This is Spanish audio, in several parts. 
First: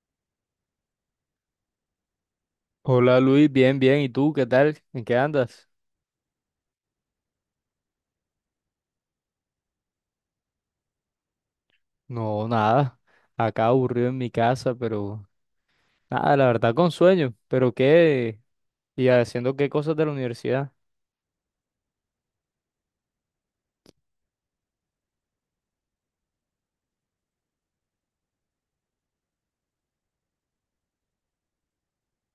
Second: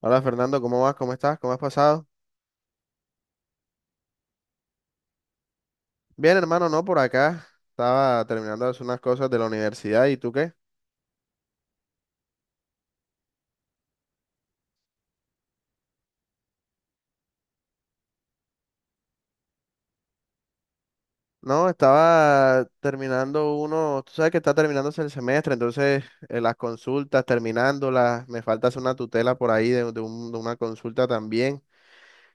Hola Fernando, ¿cómo vas? ¿Cómo estás? ¿Cómo has pasado? Hola Luis, bien, bien. ¿Y tú qué tal? ¿En qué andas? Bien, hermano, no, por acá. Estaba terminando de hacer unas cosas de la universidad. ¿Y tú qué? No, nada. Acá aburrido en mi casa, pero nada, la verdad con sueño. ¿Pero qué? ¿Y haciendo qué cosas de la universidad? No, estaba terminando uno, tú sabes que está terminándose el semestre, entonces las consultas, terminándolas, me falta hacer una tutela por ahí de una consulta también.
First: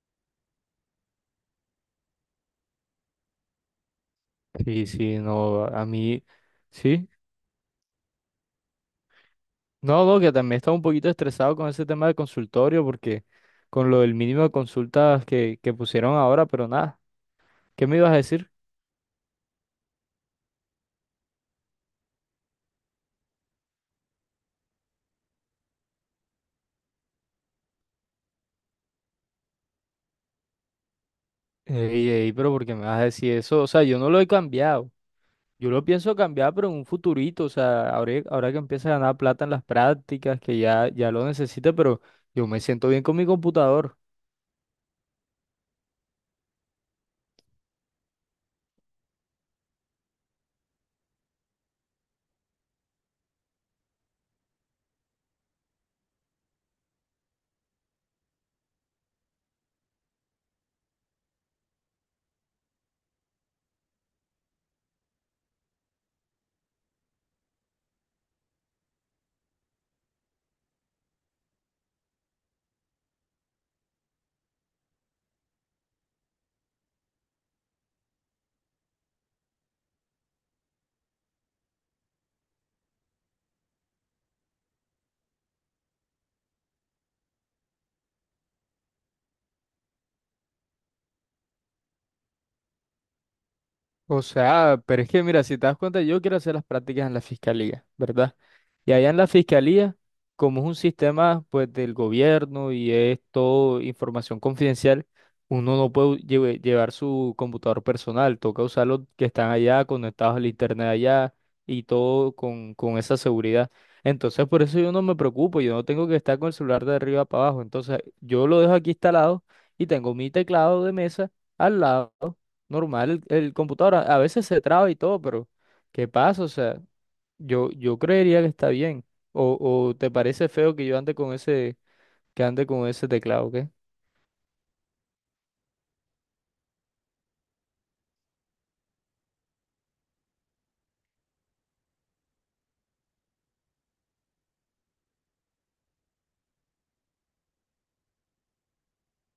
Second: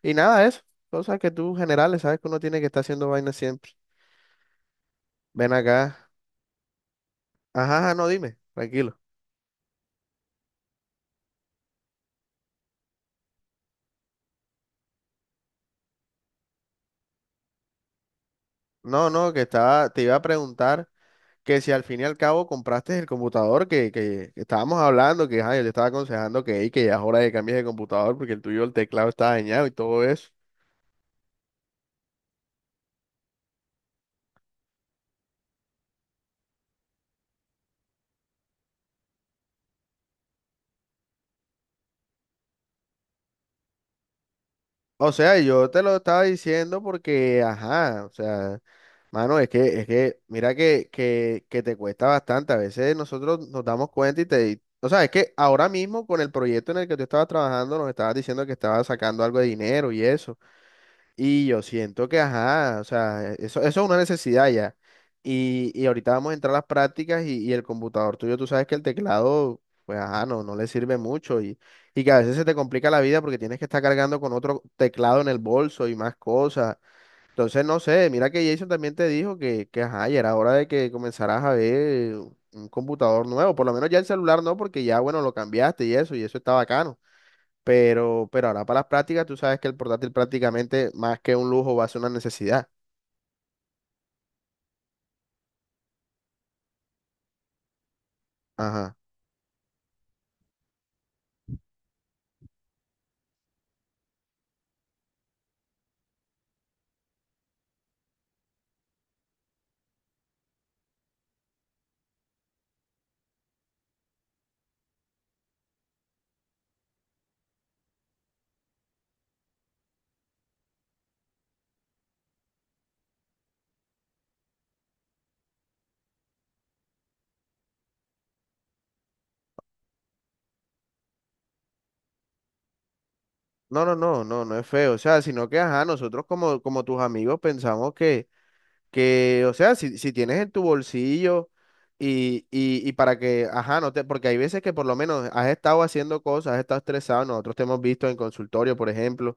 Y nada, eso, cosas que tú generales, sabes que uno tiene que estar haciendo vainas siempre. Sí, sí, Ven no, a acá. mí, sí. Ajá, ajá, no, dime, tranquilo. No, no, que también estaba un poquito estresado con ese tema del consultorio, porque con lo del mínimo de consultas que pusieron ahora, pero nada. ¿Qué me ibas a decir? No, no, que estaba, te iba a preguntar que si al fin y al cabo compraste el computador que estábamos hablando, que ajá, yo te estaba aconsejando que, "Ey, que ya es hora de cambiar de computador porque el tuyo, el teclado está dañado y todo eso". Ey, ey, pero ¿por qué me vas a decir eso? O sea, yo no lo he cambiado. Yo lo pienso cambiar, pero en un futurito, o sea, ahora que empiece a ganar plata en las prácticas, que ya, ya lo necesite, pero yo me siento bien con mi computador. O sea, yo te lo estaba diciendo porque, ajá, o sea, mano, es que, mira que te cuesta bastante. A veces nosotros nos damos cuenta y o sea, es que ahora mismo con el proyecto en el que tú estabas trabajando nos estabas diciendo que estabas sacando algo de dinero y eso. Y yo siento que, ajá, o sea, eso es una necesidad ya. Y ahorita vamos a entrar a las prácticas y el computador tuyo, tú sabes que el teclado, pues, ajá, no le sirve mucho, y que a veces se te complica la vida porque tienes que estar cargando con otro teclado en el bolso y más cosas. Entonces, no sé, mira que Jason también te dijo que, ajá, ya era hora de que comenzaras a ver un computador nuevo. Por lo menos ya el celular no, porque ya, bueno, lo cambiaste y eso está bacano. Pero ahora para las prácticas, tú sabes que el portátil prácticamente más que un lujo va a ser una necesidad. O sea, pero es que mira, si te das cuenta, yo quiero hacer las prácticas en la fiscalía, ¿verdad? Y Ajá. allá en la fiscalía, como es un sistema pues del gobierno y es todo información confidencial, uno no puede llevar su computador personal, toca usar los que están allá, conectados al internet allá y todo con esa seguridad. Entonces por eso yo no me preocupo, yo no tengo que estar con el celular de arriba para abajo. Entonces yo lo dejo aquí instalado y tengo mi teclado de mesa al lado, normal, el computador a veces se traba y todo, pero ¿qué pasa? O sea. Yo creería que está bien. O, o te parece feo que yo ande con ese, que ande con ese teclado, ¿qué? No, no, no, no, no es feo. O sea, sino que, ajá, nosotros como tus amigos pensamos que, o sea, si tienes en tu bolsillo, y para que, ajá, no te, porque hay veces que por lo menos has estado haciendo cosas, has estado estresado, nosotros te hemos visto en consultorio, por ejemplo,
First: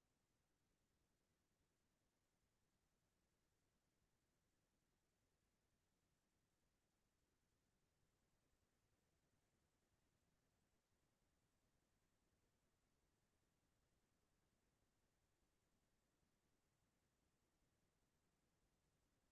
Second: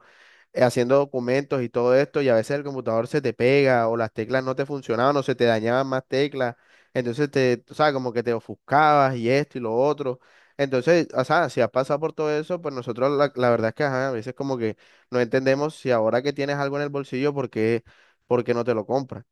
haciendo documentos y todo esto, y a veces el computador se te pega o las teclas no te funcionaban o se te dañaban más teclas, entonces tú sabes, como que te ofuscabas y esto y lo otro. Entonces, o sea, si has pasado por todo eso, pues nosotros la verdad es que ajá, a veces como que no entendemos si ahora que tienes algo en el bolsillo, ¿por qué no te lo compras?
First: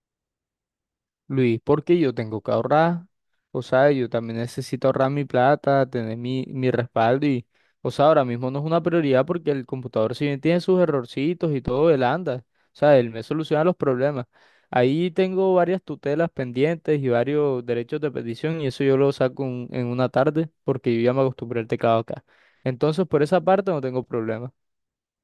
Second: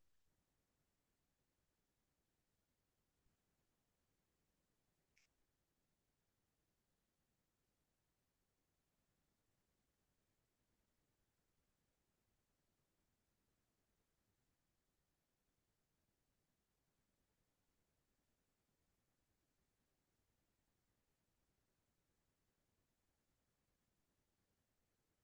Luis, porque yo tengo que ahorrar. O sea, yo también necesito ahorrar mi plata, tener mi respaldo y, o sea, ahora mismo no es una prioridad porque el computador si bien tiene sus errorcitos y todo, él anda. O sea, él me soluciona los problemas. Ahí tengo varias tutelas pendientes y varios derechos de petición y eso yo lo saco en una tarde porque yo ya me acostumbré al teclado acá. Entonces, por esa parte no tengo problema.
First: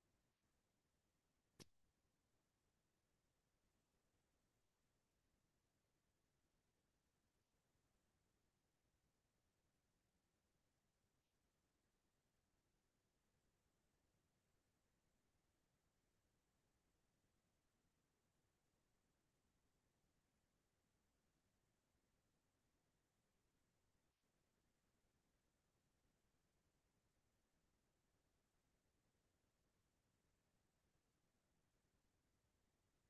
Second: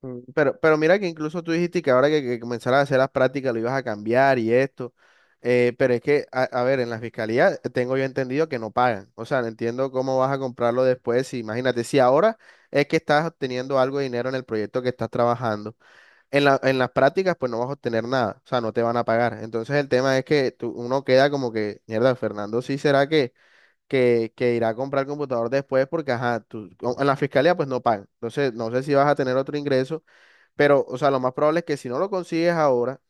Pero mira que incluso tú dijiste que ahora que comenzaras a hacer las prácticas lo ibas a cambiar y esto. Pero es que, a ver, en la fiscalía tengo yo entendido que no pagan. O sea, no entiendo cómo vas a comprarlo después. Si, imagínate, si ahora es que estás obteniendo algo de dinero en el proyecto que estás trabajando, en las prácticas pues no vas a obtener nada. O sea, no te van a pagar. Entonces el tema es que uno queda como que, mierda, Fernando, sí será que irá a comprar computador después porque, ajá, tú, en la fiscalía pues no pagan. Entonces, no sé si vas a tener otro ingreso, pero, o sea, lo más probable es que si no lo consigues ahora,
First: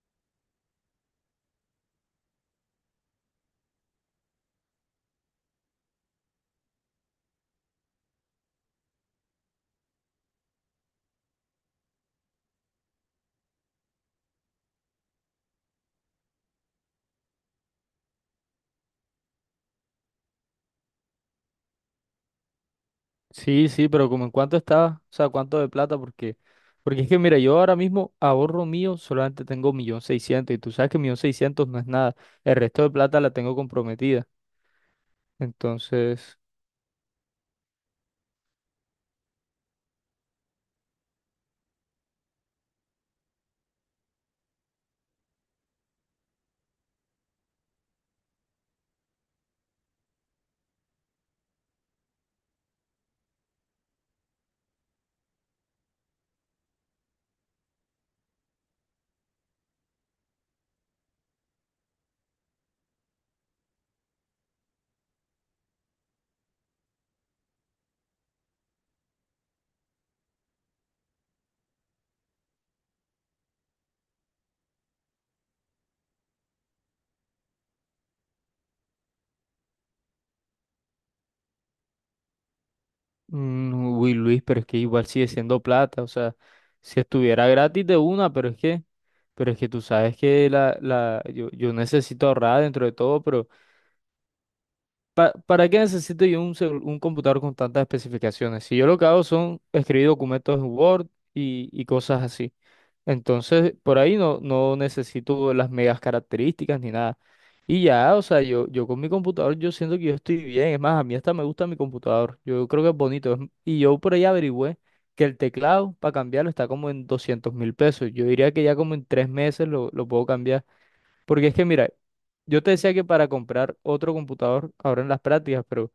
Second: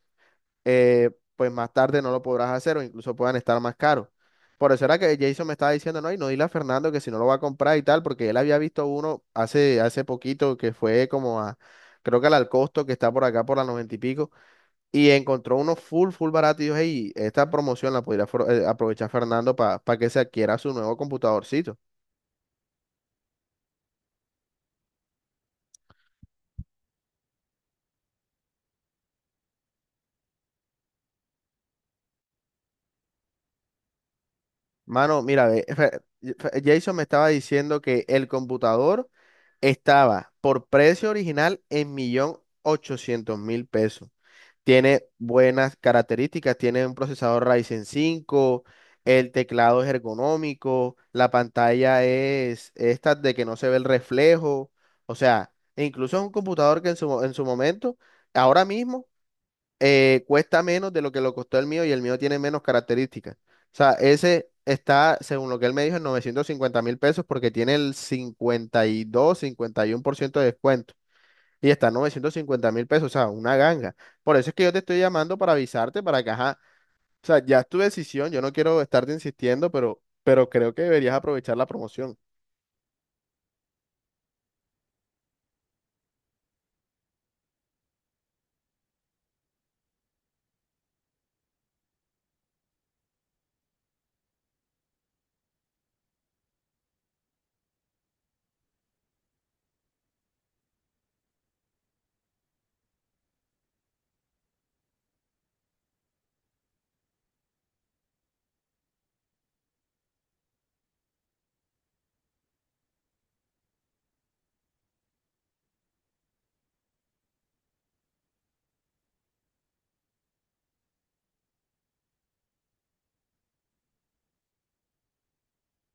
eh, pues más tarde no lo podrás hacer o incluso puedan estar más caros. Por eso era que Jason me estaba diciendo, no, y no dile a Fernando que si no lo va a comprar y tal, porque él había visto uno hace poquito que fue como creo que al Alcosto, que está por acá por la noventa y pico, y encontró uno full, full barato y dijo, hey, esta promoción la podría aprovechar Fernando para que se adquiera su nuevo computadorcito. Sí, sí, pero como en cuánto estaba, o sea, cuánto de plata, porque, porque es que mira, yo ahora mismo ahorro mío, solamente tengo 1.600.000, y tú sabes que 1.600.000 no es nada, el resto de plata la tengo comprometida, Mano, mira, ve, entonces, Jason me estaba diciendo que el computador estaba por precio original en $1.800.000. Tiene buenas características, tiene un procesador Ryzen 5, el teclado es ergonómico, la pantalla es esta de que no se ve el reflejo, o sea, e incluso es un computador que en su momento, ahora mismo, cuesta menos de lo que lo costó el mío y el mío tiene menos características. O sea, ese está, según lo que él me dijo, en $950.000 porque tiene el cincuenta cincuenta y dos 51% de descuento. Y está en $950.000, o sea, una ganga. Por eso es que yo te estoy llamando para avisarte, para que, ajá, o sea, ya es tu decisión, yo no quiero estarte insistiendo, pero, creo que deberías aprovechar la promoción. Uy, Luis, pero es que igual sigue siendo plata, o sea, si estuviera gratis de una, pero es que tú sabes que la, yo necesito ahorrar dentro de todo. ¿Para qué necesito yo un computador con tantas especificaciones? Si yo lo que hago son escribir documentos en Word y cosas así. Entonces, por ahí no necesito las megas características ni nada. Y ya, o sea, yo con mi computador yo siento que yo estoy bien. Es más, a mí hasta me gusta mi computador. Yo creo que es bonito. Es- Y yo por ahí averigüé que el teclado para cambiarlo está como en 200.000 pesos. Yo diría que ya como en 3 meses lo puedo cambiar. Porque es que mira, yo te decía que para comprar otro computador ahora en las prácticas, pero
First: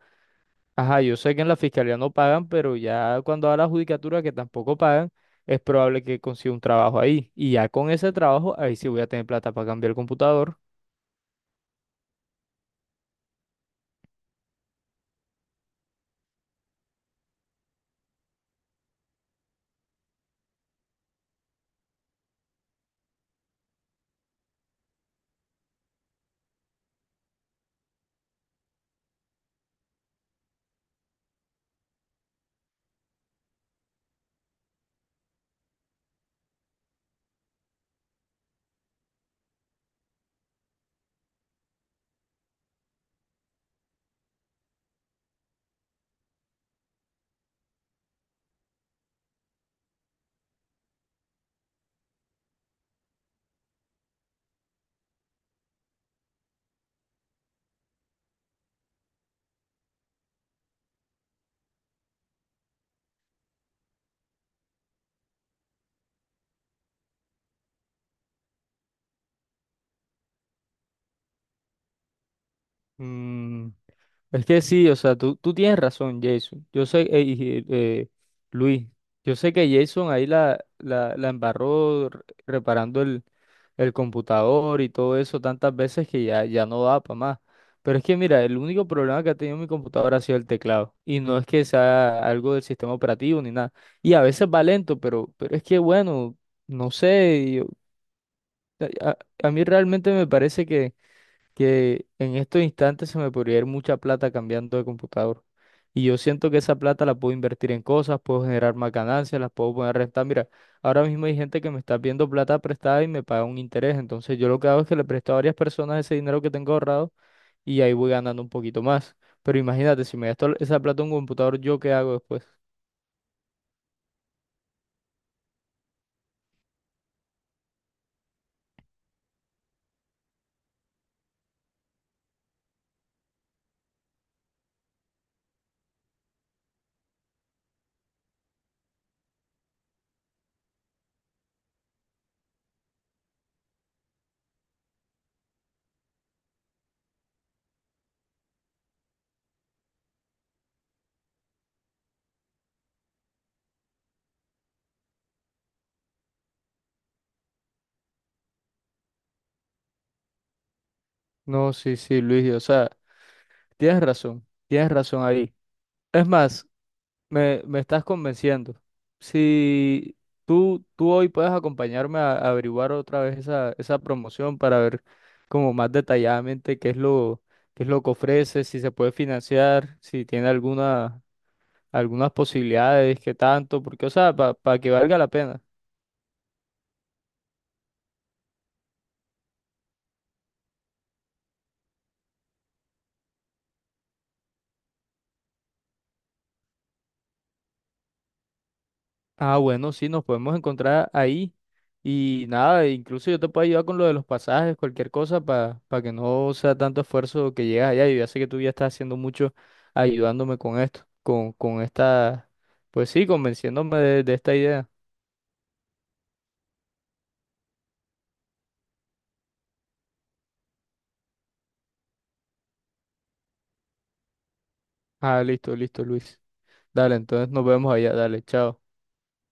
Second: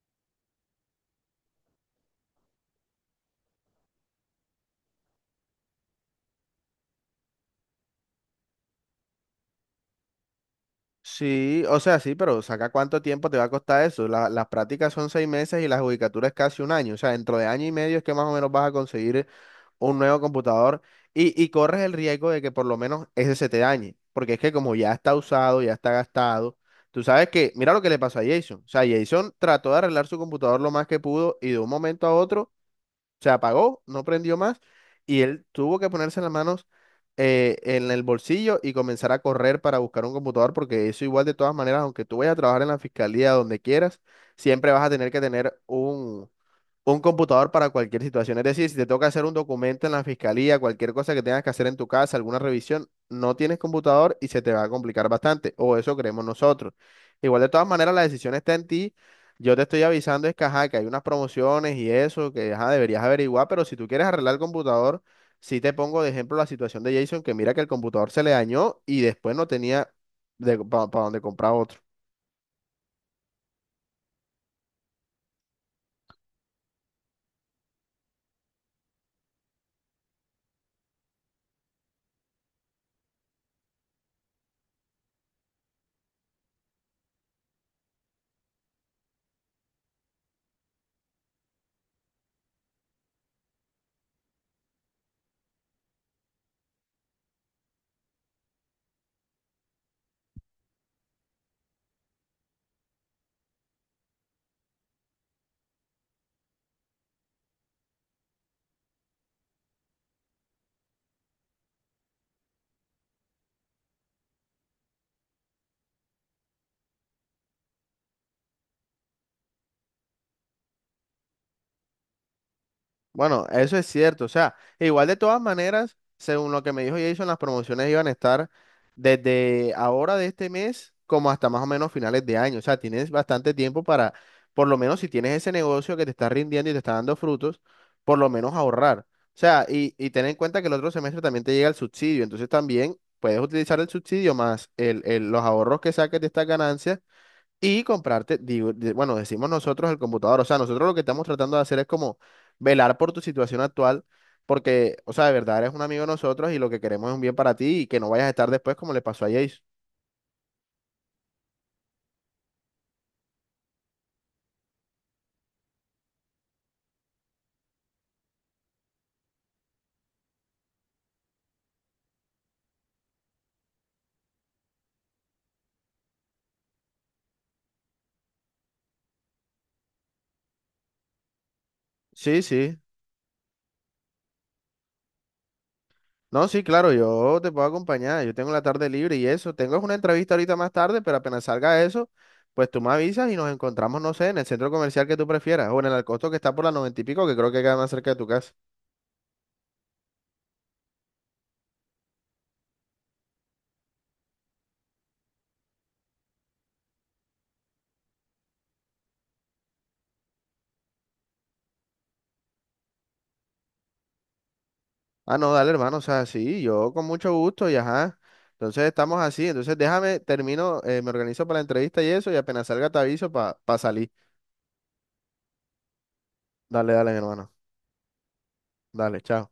ajá, yo sé que en la fiscalía no pagan, pero ya cuando va la judicatura que tampoco pagan, es probable que consiga un trabajo ahí. Y ya con ese trabajo, ahí sí voy a tener plata para cambiar el computador. Sí, o sea, sí, pero saca cuánto tiempo te va a costar eso. Las prácticas son 6 meses y la judicatura es casi un año. O sea, dentro de año y medio es que más o menos vas a conseguir un nuevo computador, y corres el riesgo de que por lo menos ese se te dañe. Porque es que como ya está usado, ya está gastado, tú sabes que, mira lo que le pasó a Jason. O sea, Jason trató de arreglar su computador lo más que pudo y de un momento a otro se apagó, no prendió más y él tuvo que ponerse las manos, en el bolsillo y comenzar a correr para buscar un computador, porque eso igual de todas maneras, aunque tú vayas a trabajar en la fiscalía donde quieras, siempre vas a tener que tener un computador para cualquier situación. Es decir, si te toca hacer un documento en la fiscalía, cualquier cosa que tengas que hacer en tu casa, alguna revisión, no tienes computador y se te va a complicar bastante. O eso creemos nosotros. Igual de todas maneras, la decisión está en ti. Yo te estoy avisando es que, ajá, que hay unas promociones y eso, que ajá, deberías averiguar, pero si tú quieres arreglar el computador, sí te pongo de ejemplo la situación de Jason, que mira que el computador se le dañó y después no tenía para donde comprar otro. Mm. Es que sí, o sea, tú tienes razón, Jason. Yo sé, y, Luis, yo sé que Jason ahí la embarró reparando el computador y todo eso tantas veces que ya, ya no da para más. Pero es que mira, el único problema que ha tenido mi computadora ha sido el teclado. Y no es que sea algo del sistema operativo ni nada. Y a veces va lento, pero es que bueno, no sé, a, a a mí realmente me parece que en estos instantes se me podría ir mucha plata cambiando de computador. Y yo siento que esa plata la puedo invertir en cosas, puedo generar más ganancias, las puedo poner a rentar. Mira, ahora mismo hay gente que me está viendo plata prestada y me paga un interés. Entonces yo lo que hago es que le presto a varias personas ese dinero que tengo ahorrado y ahí voy ganando un poquito más. Pero imagínate, si me gasto esa plata en un computador, ¿yo qué hago después? Bueno, eso es cierto. O sea, igual de todas maneras, según lo que me dijo Jason, las promociones iban a estar desde ahora de este mes como hasta más o menos finales de año. O sea, tienes bastante tiempo para, por lo menos si tienes ese negocio que te está rindiendo y te está dando frutos, por lo menos ahorrar. O sea, y ten en cuenta que el otro semestre también te llega el subsidio. Entonces también puedes utilizar el subsidio más los ahorros que saques de estas ganancias y comprarte, digo, bueno, decimos nosotros el computador, o sea, nosotros lo que estamos tratando de hacer es como velar por tu situación actual, porque, o sea, de verdad eres un amigo de nosotros y lo que queremos es un bien para ti y que no vayas a estar después como le pasó a Jace. No, sí, sí, Luis, o sea, tienes razón ahí. Es más, me estás convenciendo. Si tú hoy puedes acompañarme a averiguar otra vez esa promoción para ver como más detalladamente qué es lo que ofrece, si se puede financiar, si tiene alguna, algunas Sí, sí. posibilidades, qué tanto, porque, o sea, para que valga la pena. No, sí, claro, yo te puedo acompañar, yo tengo la tarde libre y eso, tengo una entrevista ahorita más tarde, pero apenas salga eso, pues tú me avisas y nos encontramos, no sé, en el centro comercial que tú prefieras o en el Alcosto que está por la noventa y pico, que creo que queda más cerca de tu casa. Ah, bueno, sí, nos podemos encontrar ahí. Y nada, incluso yo te puedo ayudar con lo de los pasajes, cualquier cosa, para que no sea tanto esfuerzo que llegas allá. Yo ya sé que tú ya estás haciendo mucho ayudándome con esto, con esta, pues sí, convenciéndome de esta idea. Ah, no, dale, hermano, o sea, sí, yo con mucho gusto y ajá. Entonces estamos así, entonces déjame, termino, me organizo para la entrevista y eso, y apenas salga te aviso para salir. Ah, listo, listo, Luis. Dale, dale, Dale, mi entonces hermano. nos vemos allá, dale, chao. Dale, chao.